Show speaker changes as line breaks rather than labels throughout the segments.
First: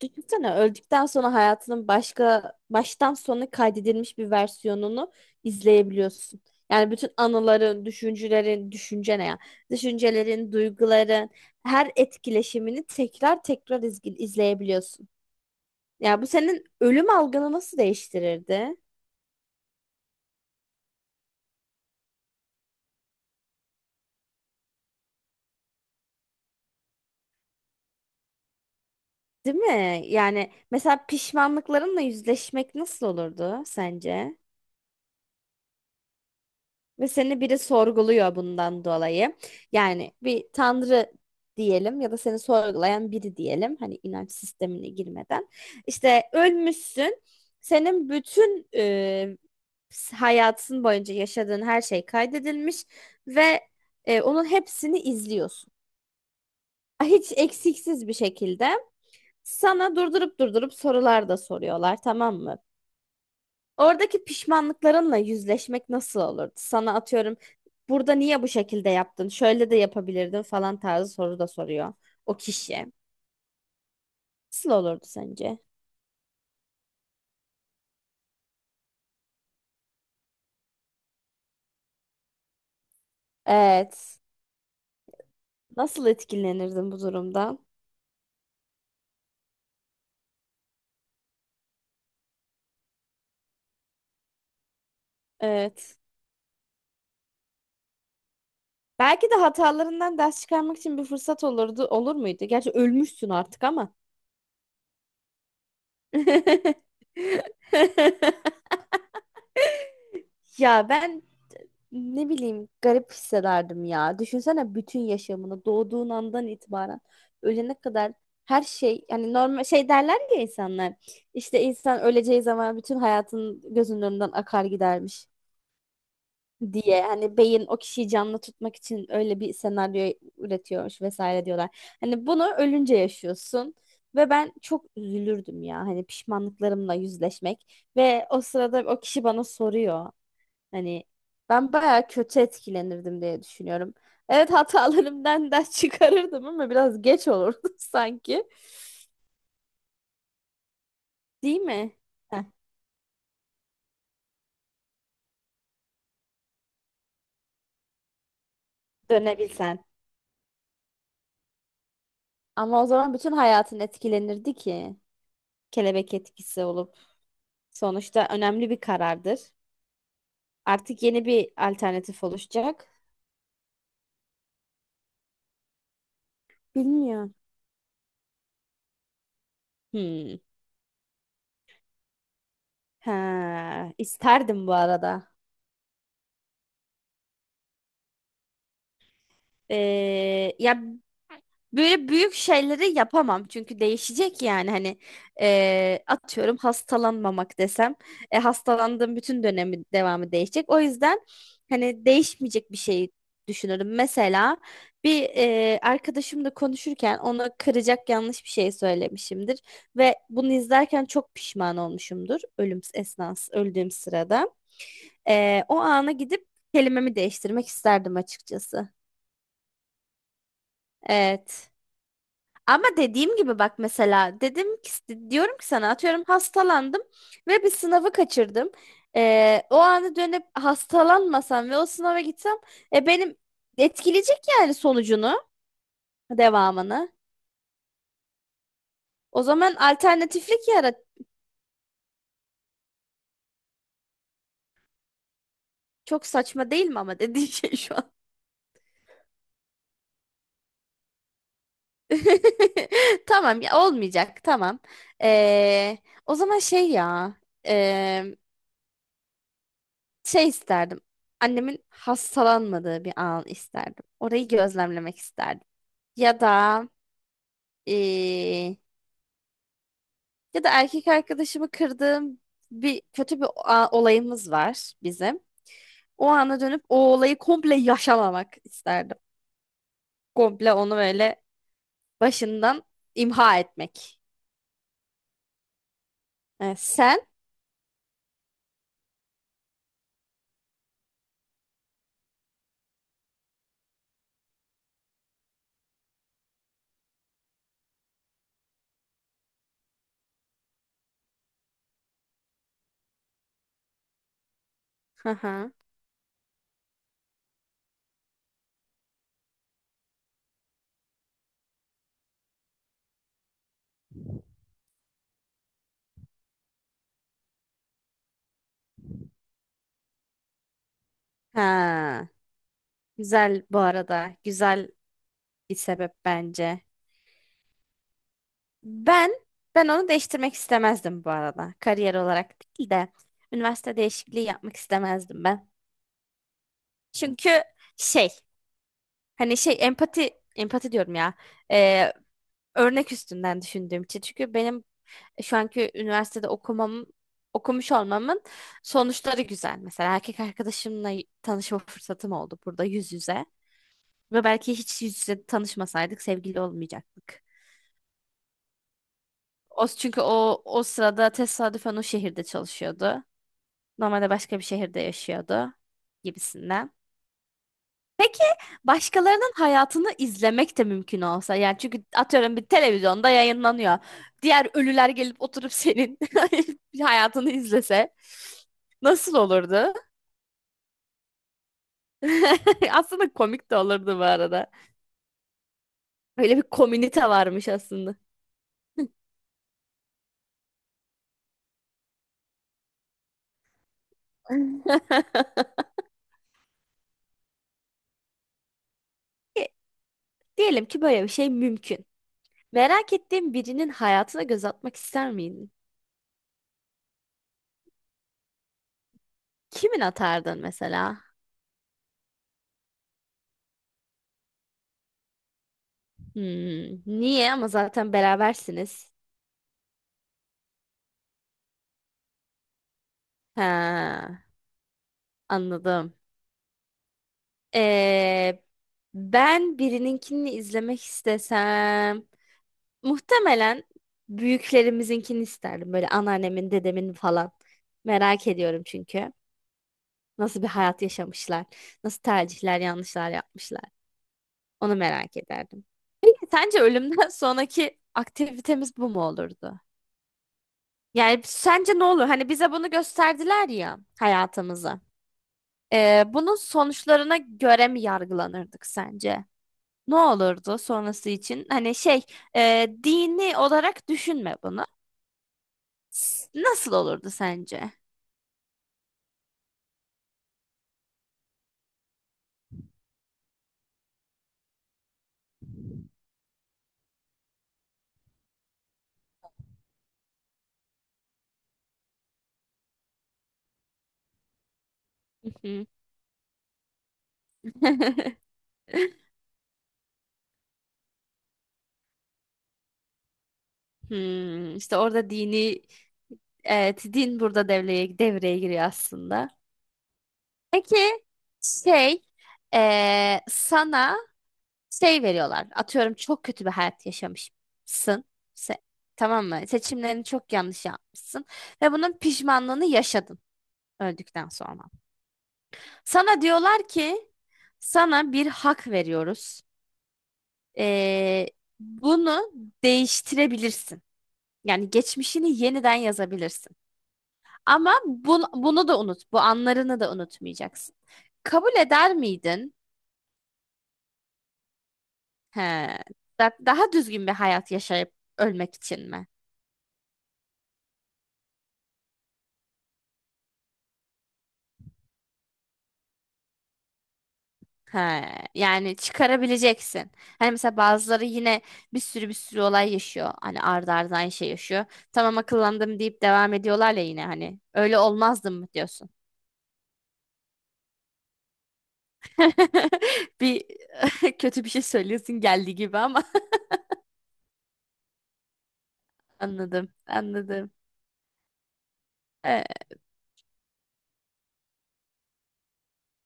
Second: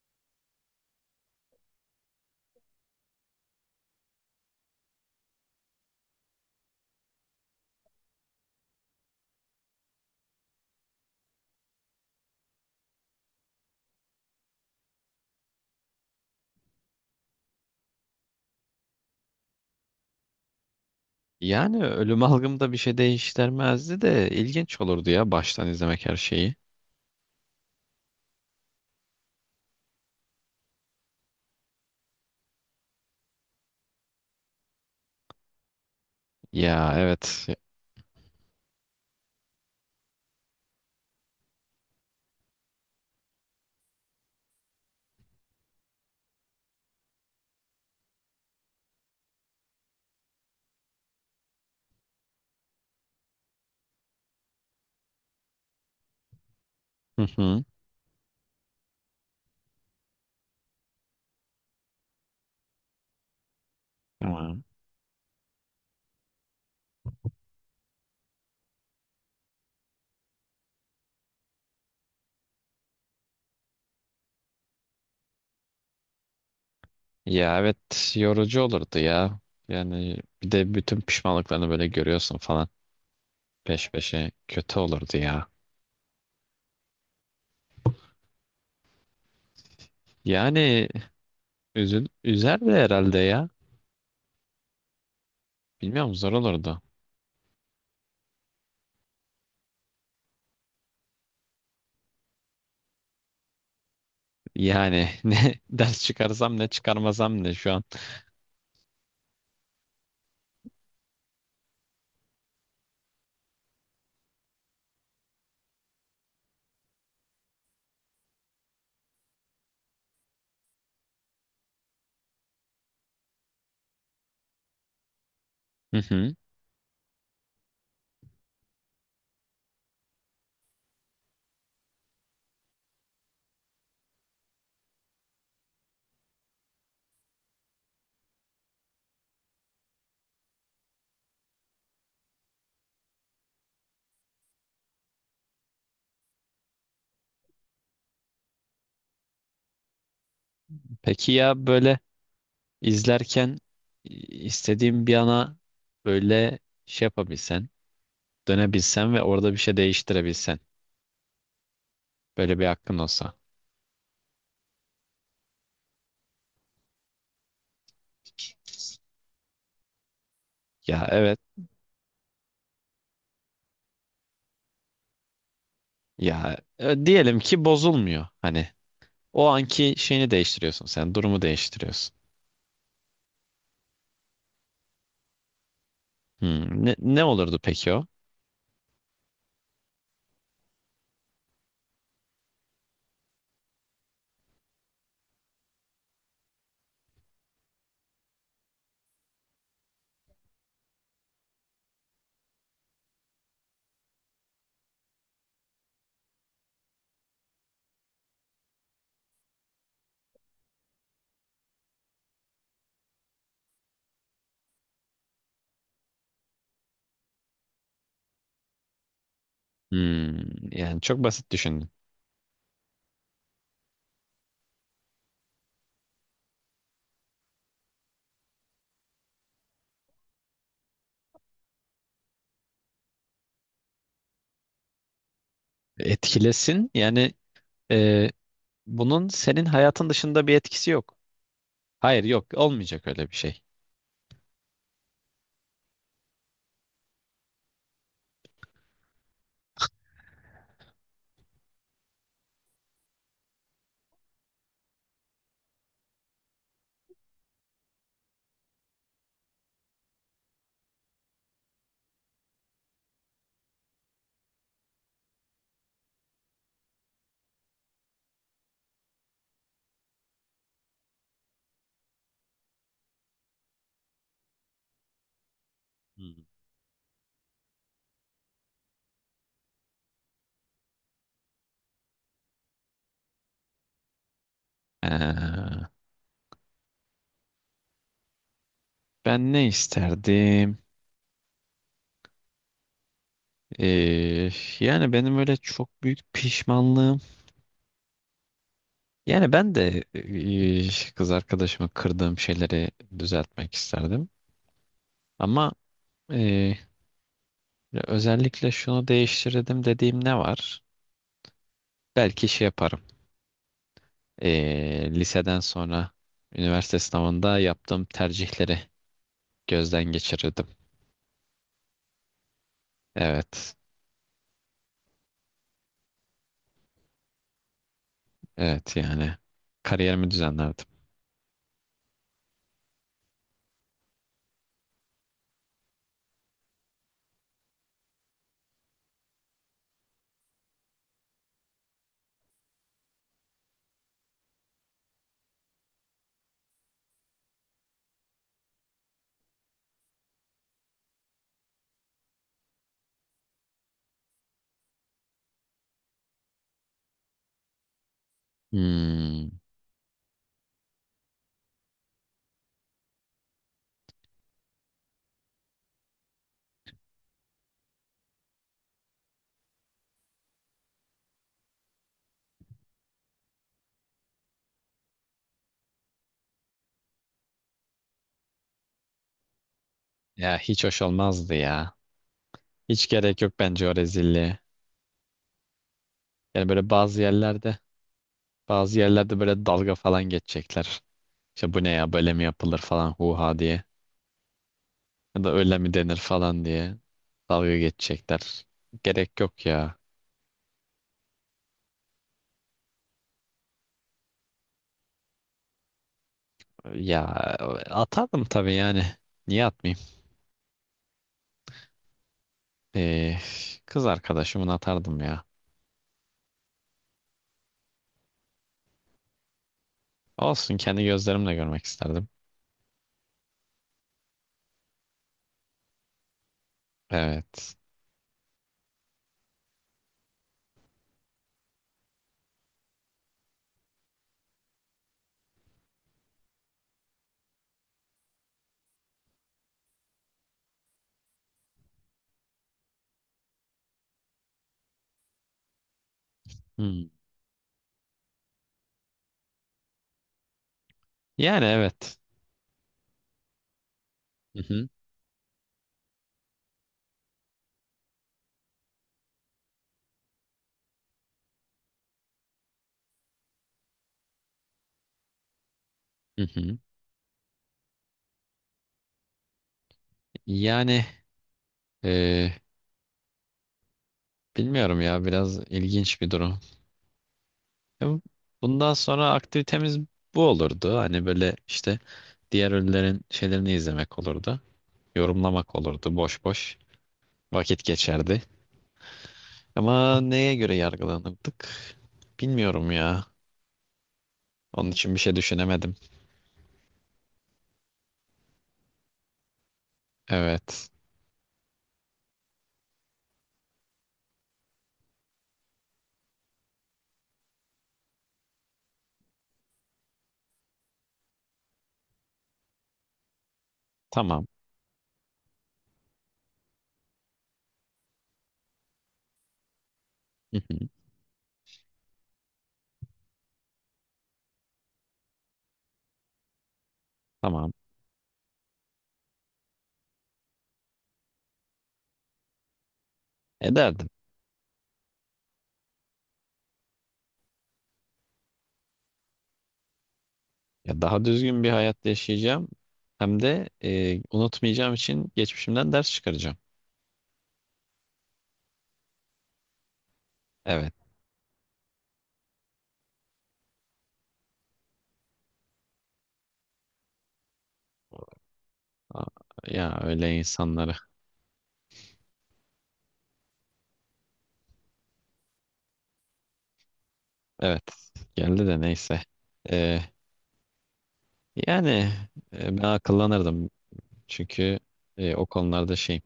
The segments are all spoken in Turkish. Düşünsene, öldükten sonra hayatının başka baştan sona kaydedilmiş bir versiyonunu izleyebiliyorsun. Yani bütün anıların, düşüncelerin, düşünce ne ya? Düşüncelerin, duyguların, her etkileşimini tekrar tekrar izleyebiliyorsun. Ya bu senin ölüm algını nasıl değiştirirdi?
Yani ölüm algımda bir şey değiştirmezdi de ilginç olurdu ya baştan izlemek her şeyi.
Değil mi? Yani mesela pişmanlıklarınla yüzleşmek nasıl olurdu sence?
Ya
Ve seni
evet.
biri sorguluyor bundan dolayı. Yani bir tanrı diyelim ya da seni sorgulayan biri diyelim. Hani inanç sistemine girmeden. İşte ölmüşsün. Senin bütün hayatın boyunca yaşadığın her şey kaydedilmiş ve onun hepsini izliyorsun.
Hı
Hiç
hı.
eksiksiz bir şekilde sana durdurup durdurup sorular da soruyorlar, tamam mı? Oradaki
Tamam.
pişmanlıklarınla yüzleşmek nasıl olurdu? Sana atıyorum, burada niye bu şekilde yaptın? Şöyle de yapabilirdin falan tarzı soru da soruyor o kişi. Nasıl olurdu sence?
Ya evet, yorucu olurdu ya. Yani bir de bütün pişmanlıklarını böyle görüyorsun falan, peş
Evet.
peşe kötü olurdu ya.
Nasıl etkilenirdin bu durumdan?
Yani üzerdi herhalde ya.
Evet.
Bilmiyorum, zor olurdu.
Belki de hatalarından ders çıkarmak için bir fırsat olurdu. Olur muydu? Gerçi ölmüşsün artık ama.
Yani ne ders çıkarsam ne çıkarmasam ne şu an.
Ya ben, ne bileyim, garip hissederdim ya. Düşünsene bütün yaşamını doğduğun andan itibaren ölene kadar her şey, yani normal, şey derler ya insanlar, işte insan öleceği zaman bütün hayatın gözünün önünden akar gidermiş
Hı hı.
diye. Hani beyin o kişiyi canlı tutmak için öyle bir senaryo üretiyormuş vesaire diyorlar. Hani bunu ölünce yaşıyorsun ve ben çok üzülürdüm ya, hani pişmanlıklarımla yüzleşmek ve o sırada o kişi bana soruyor. Hani ben bayağı kötü etkilenirdim diye düşünüyorum. Evet, hatalarımdan ders çıkarırdım ama biraz geç olurdu sanki.
Peki
Değil
ya
mi?
böyle,
Heh,
İzlerken istediğin bir ana böyle şey yapabilsen, dönebilsen ve orada bir şey
dönebilsen.
değiştirebilsen. Böyle bir
Ama o
hakkın
zaman bütün
olsa.
hayatın etkilenirdi ki. Kelebek etkisi olup. Sonuçta önemli bir karardır. Artık
Ya
yeni
evet,
bir alternatif oluşacak.
ya
Bilmiyorum.
diyelim ki bozulmuyor. Hani o anki şeyini
Hmm.
değiştiriyorsun sen, durumu değiştiriyorsun.
Ha, isterdim bu arada.
Hmm, ne olurdu peki o?
Ya, böyle büyük şeyleri yapamam çünkü değişecek, yani hani atıyorum hastalanmamak desem, hastalandığım bütün dönemi, devamı değişecek. O yüzden hani değişmeyecek bir şey düşünürüm. Mesela bir arkadaşımla konuşurken ona kıracak yanlış bir şey söylemişimdir ve bunu izlerken çok pişman olmuşumdur ölüm esnası, öldüğüm sırada. O ana gidip kelimemi değiştirmek isterdim açıkçası.
Hmm, yani çok basit
Evet.
düşündüm.
Ama dediğim gibi, bak mesela dedim ki, diyorum ki sana, atıyorum hastalandım ve bir sınavı kaçırdım. O anı dönüp hastalanmasam ve o sınava gitsem, benim etkileyecek yani sonucunu,
Etkilesin
devamını.
yani, e, bunun
O
senin
zaman
hayatın dışında bir
alternatiflik
etkisi
yarat.
yok. Hayır, yok, olmayacak öyle bir şey.
Çok saçma değil mi ama dediğin şey şu an. Tamam ya, olmayacak, tamam. Ee, O zaman şey ya, şey isterdim. Annemin hastalanmadığı bir an isterdim. Orayı gözlemlemek isterdim. Ya da eee, ya da erkek arkadaşımı kırdığım bir kötü bir olayımız var bizim. O
Hmm.
ana dönüp o olayı komple yaşamamak isterdim. Komple onu böyle başından imha etmek.
Ee,
Evet, sen?
Ben ne isterdim? Ee, Yani benim öyle çok büyük pişmanlığım. Yani ben de kız arkadaşımı kırdığım şeyleri düzeltmek isterdim.
Hı
Ama
hı.
e, özellikle şunu değiştirdim dediğim ne var? Belki şey yaparım. Liseden sonra üniversite sınavında yaptığım tercihleri gözden geçirirdim.
Ha, güzel
Evet.
bu arada. Güzel bir sebep bence.
Evet
Ben
yani.
ben onu
Kariyerimi
değiştirmek
düzenlerdim.
istemezdim bu arada. Kariyer olarak değil de üniversite değişikliği yapmak istemezdim ben. Çünkü şey, hani şey, empati diyorum ya. Ee, Örnek üstünden düşündüğüm için. Çünkü benim şu anki üniversitede okumuş olmamın sonuçları güzel. Mesela erkek arkadaşımla tanışma fırsatım oldu burada yüz yüze. Ve belki hiç yüz yüze tanışmasaydık sevgili olmayacaktık.
Hmm,
O, çünkü o sırada tesadüfen o şehirde çalışıyordu. Normalde başka bir şehirde yaşıyordu gibisinden. Başkalarının hayatını izlemek de mümkün olsa. Yani çünkü atıyorum bir televizyonda yayınlanıyor. Diğer ölüler gelip oturup senin hayatını izlese nasıl olurdu?
ya hiç hoş olmazdı ya. Hiç
Aslında
gerek yok
komik de
bence o
olurdu bu
rezilliğe.
arada. Böyle bir
Yani böyle
komünite varmış aslında.
bazı yerlerde böyle dalga falan geçecekler. İşte bu ne ya, böyle mi yapılır falan, huha diye. Ya da öyle mi denir falan diye dalga geçecekler. Gerek yok
E,
ya.
Diyelim ki böyle bir şey mümkün. Merak ettiğin birinin hayatına göz atmak ister miydin?
Ya atardım tabii yani. Niye atmayayım?
Kimin atardın mesela?
Ee, Kız arkadaşımı atardım ya.
Hmm, niye? Ama zaten berabersiniz.
Olsun, kendi gözlerimle görmek isterdim.
Ha, anladım.
Evet.
Ee, Ben birininkini izlemek istesem muhtemelen büyüklerimizinkini isterdim. Böyle anneannemin, dedemin falan. Merak ediyorum çünkü. Nasıl bir hayat yaşamışlar? Nasıl tercihler, yanlışlar yapmışlar? Onu merak ederdim. Peki sence
Hmm.
ölümden sonraki aktivitemiz bu mu olurdu? Yani
Yani
sence ne
evet.
olur? Hani bize bunu gösterdiler ya
Hı hı.
hayatımızı. Bunun sonuçlarına göre mi yargılanırdık sence? Ne olurdu sonrası için? Hani şey, dini olarak düşünme bunu.
Hı hı.
Nasıl olurdu sence?
Yani e, bilmiyorum ya, biraz ilginç bir durum. Ya bundan sonra aktivitemiz bu olurdu. Hani böyle işte diğer ünlülerin şeylerini izlemek olurdu.
Hı
Yorumlamak
hı.
olurdu. Boş boş vakit geçerdi. Ama neye göre yargılanırdık? Bilmiyorum ya.
Hmm,
Onun
işte
için bir
orada
şey
dini,
düşünemedim.
evet, din burada devreye giriyor aslında.
Evet.
Peki şey, sana şey veriyorlar. Atıyorum çok kötü bir hayat yaşamışsın. Se- tamam mı? Seçimlerini çok yanlış yapmışsın ve bunun pişmanlığını yaşadın
Tamam.
öldükten sonra. Sana diyorlar ki sana bir hak veriyoruz.
Hı hı.
Ee, Bunu değiştirebilirsin. Yani geçmişini yeniden yazabilirsin.
Tamam.
Ama bunu da unut. Bu anlarını da unutmayacaksın. Kabul eder miydin?
Ederdim.
He, daha düzgün bir hayat yaşayıp ölmek için mi?
Ya daha düzgün bir hayat yaşayacağım. Hem de unutmayacağım için geçmişimden ders çıkaracağım.
Ha, yani çıkarabileceksin. Hani mesela
Evet.
bazıları yine bir sürü olay yaşıyor. Hani ardı ardına aynı şey yaşıyor. Tamam akıllandım deyip devam ediyorlar ya yine hani. Öyle olmazdım mı diyorsun?
Aa, ya öyle insanları.
Bir kötü bir şey söylüyorsun geldiği gibi ama.
Evet. Geldi de neyse.
Anladım.
Ee,
Anladım.
Yani ben
Ee,
akıllanırdım. Çünkü o konularda şey,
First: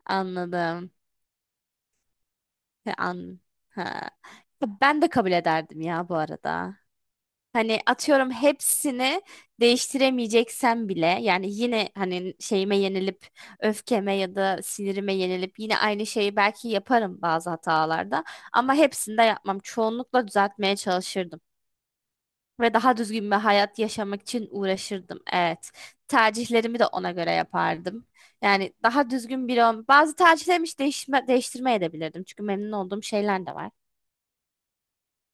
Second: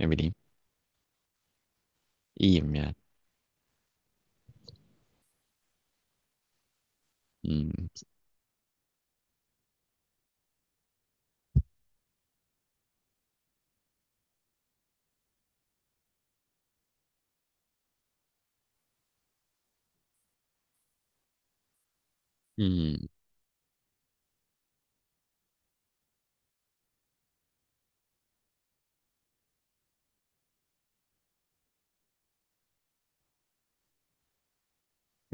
ne bileyim,
Anladım.
iyiyim yani.
Ha, An ha. Ben de kabul ederdim ya bu arada. Hani
Hmm.
atıyorum hepsini değiştiremeyeceksen bile, yani yine hani şeyime yenilip, öfkeme ya da sinirime yenilip yine aynı şeyi belki yaparım bazı hatalarda ama hepsini de yapmam. Çoğunlukla düzeltmeye çalışırdım ve daha
Hmm.
düzgün bir hayat yaşamak için uğraşırdım. Evet. Tercihlerimi de ona göre yapardım. Yani daha düzgün biri bazı tercihlerimi hiç değiştirmeye de bilirdim. Çünkü memnun olduğum şeyler de var.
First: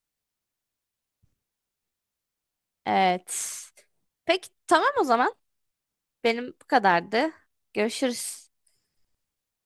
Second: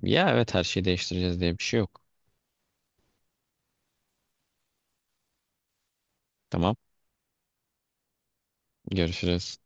Ya evet, her şeyi değiştireceğiz diye bir şey yok.
Evet. Peki tamam o zaman. Benim bu
Tamam.
kadardı. Görüşürüz.
Görüşürüz.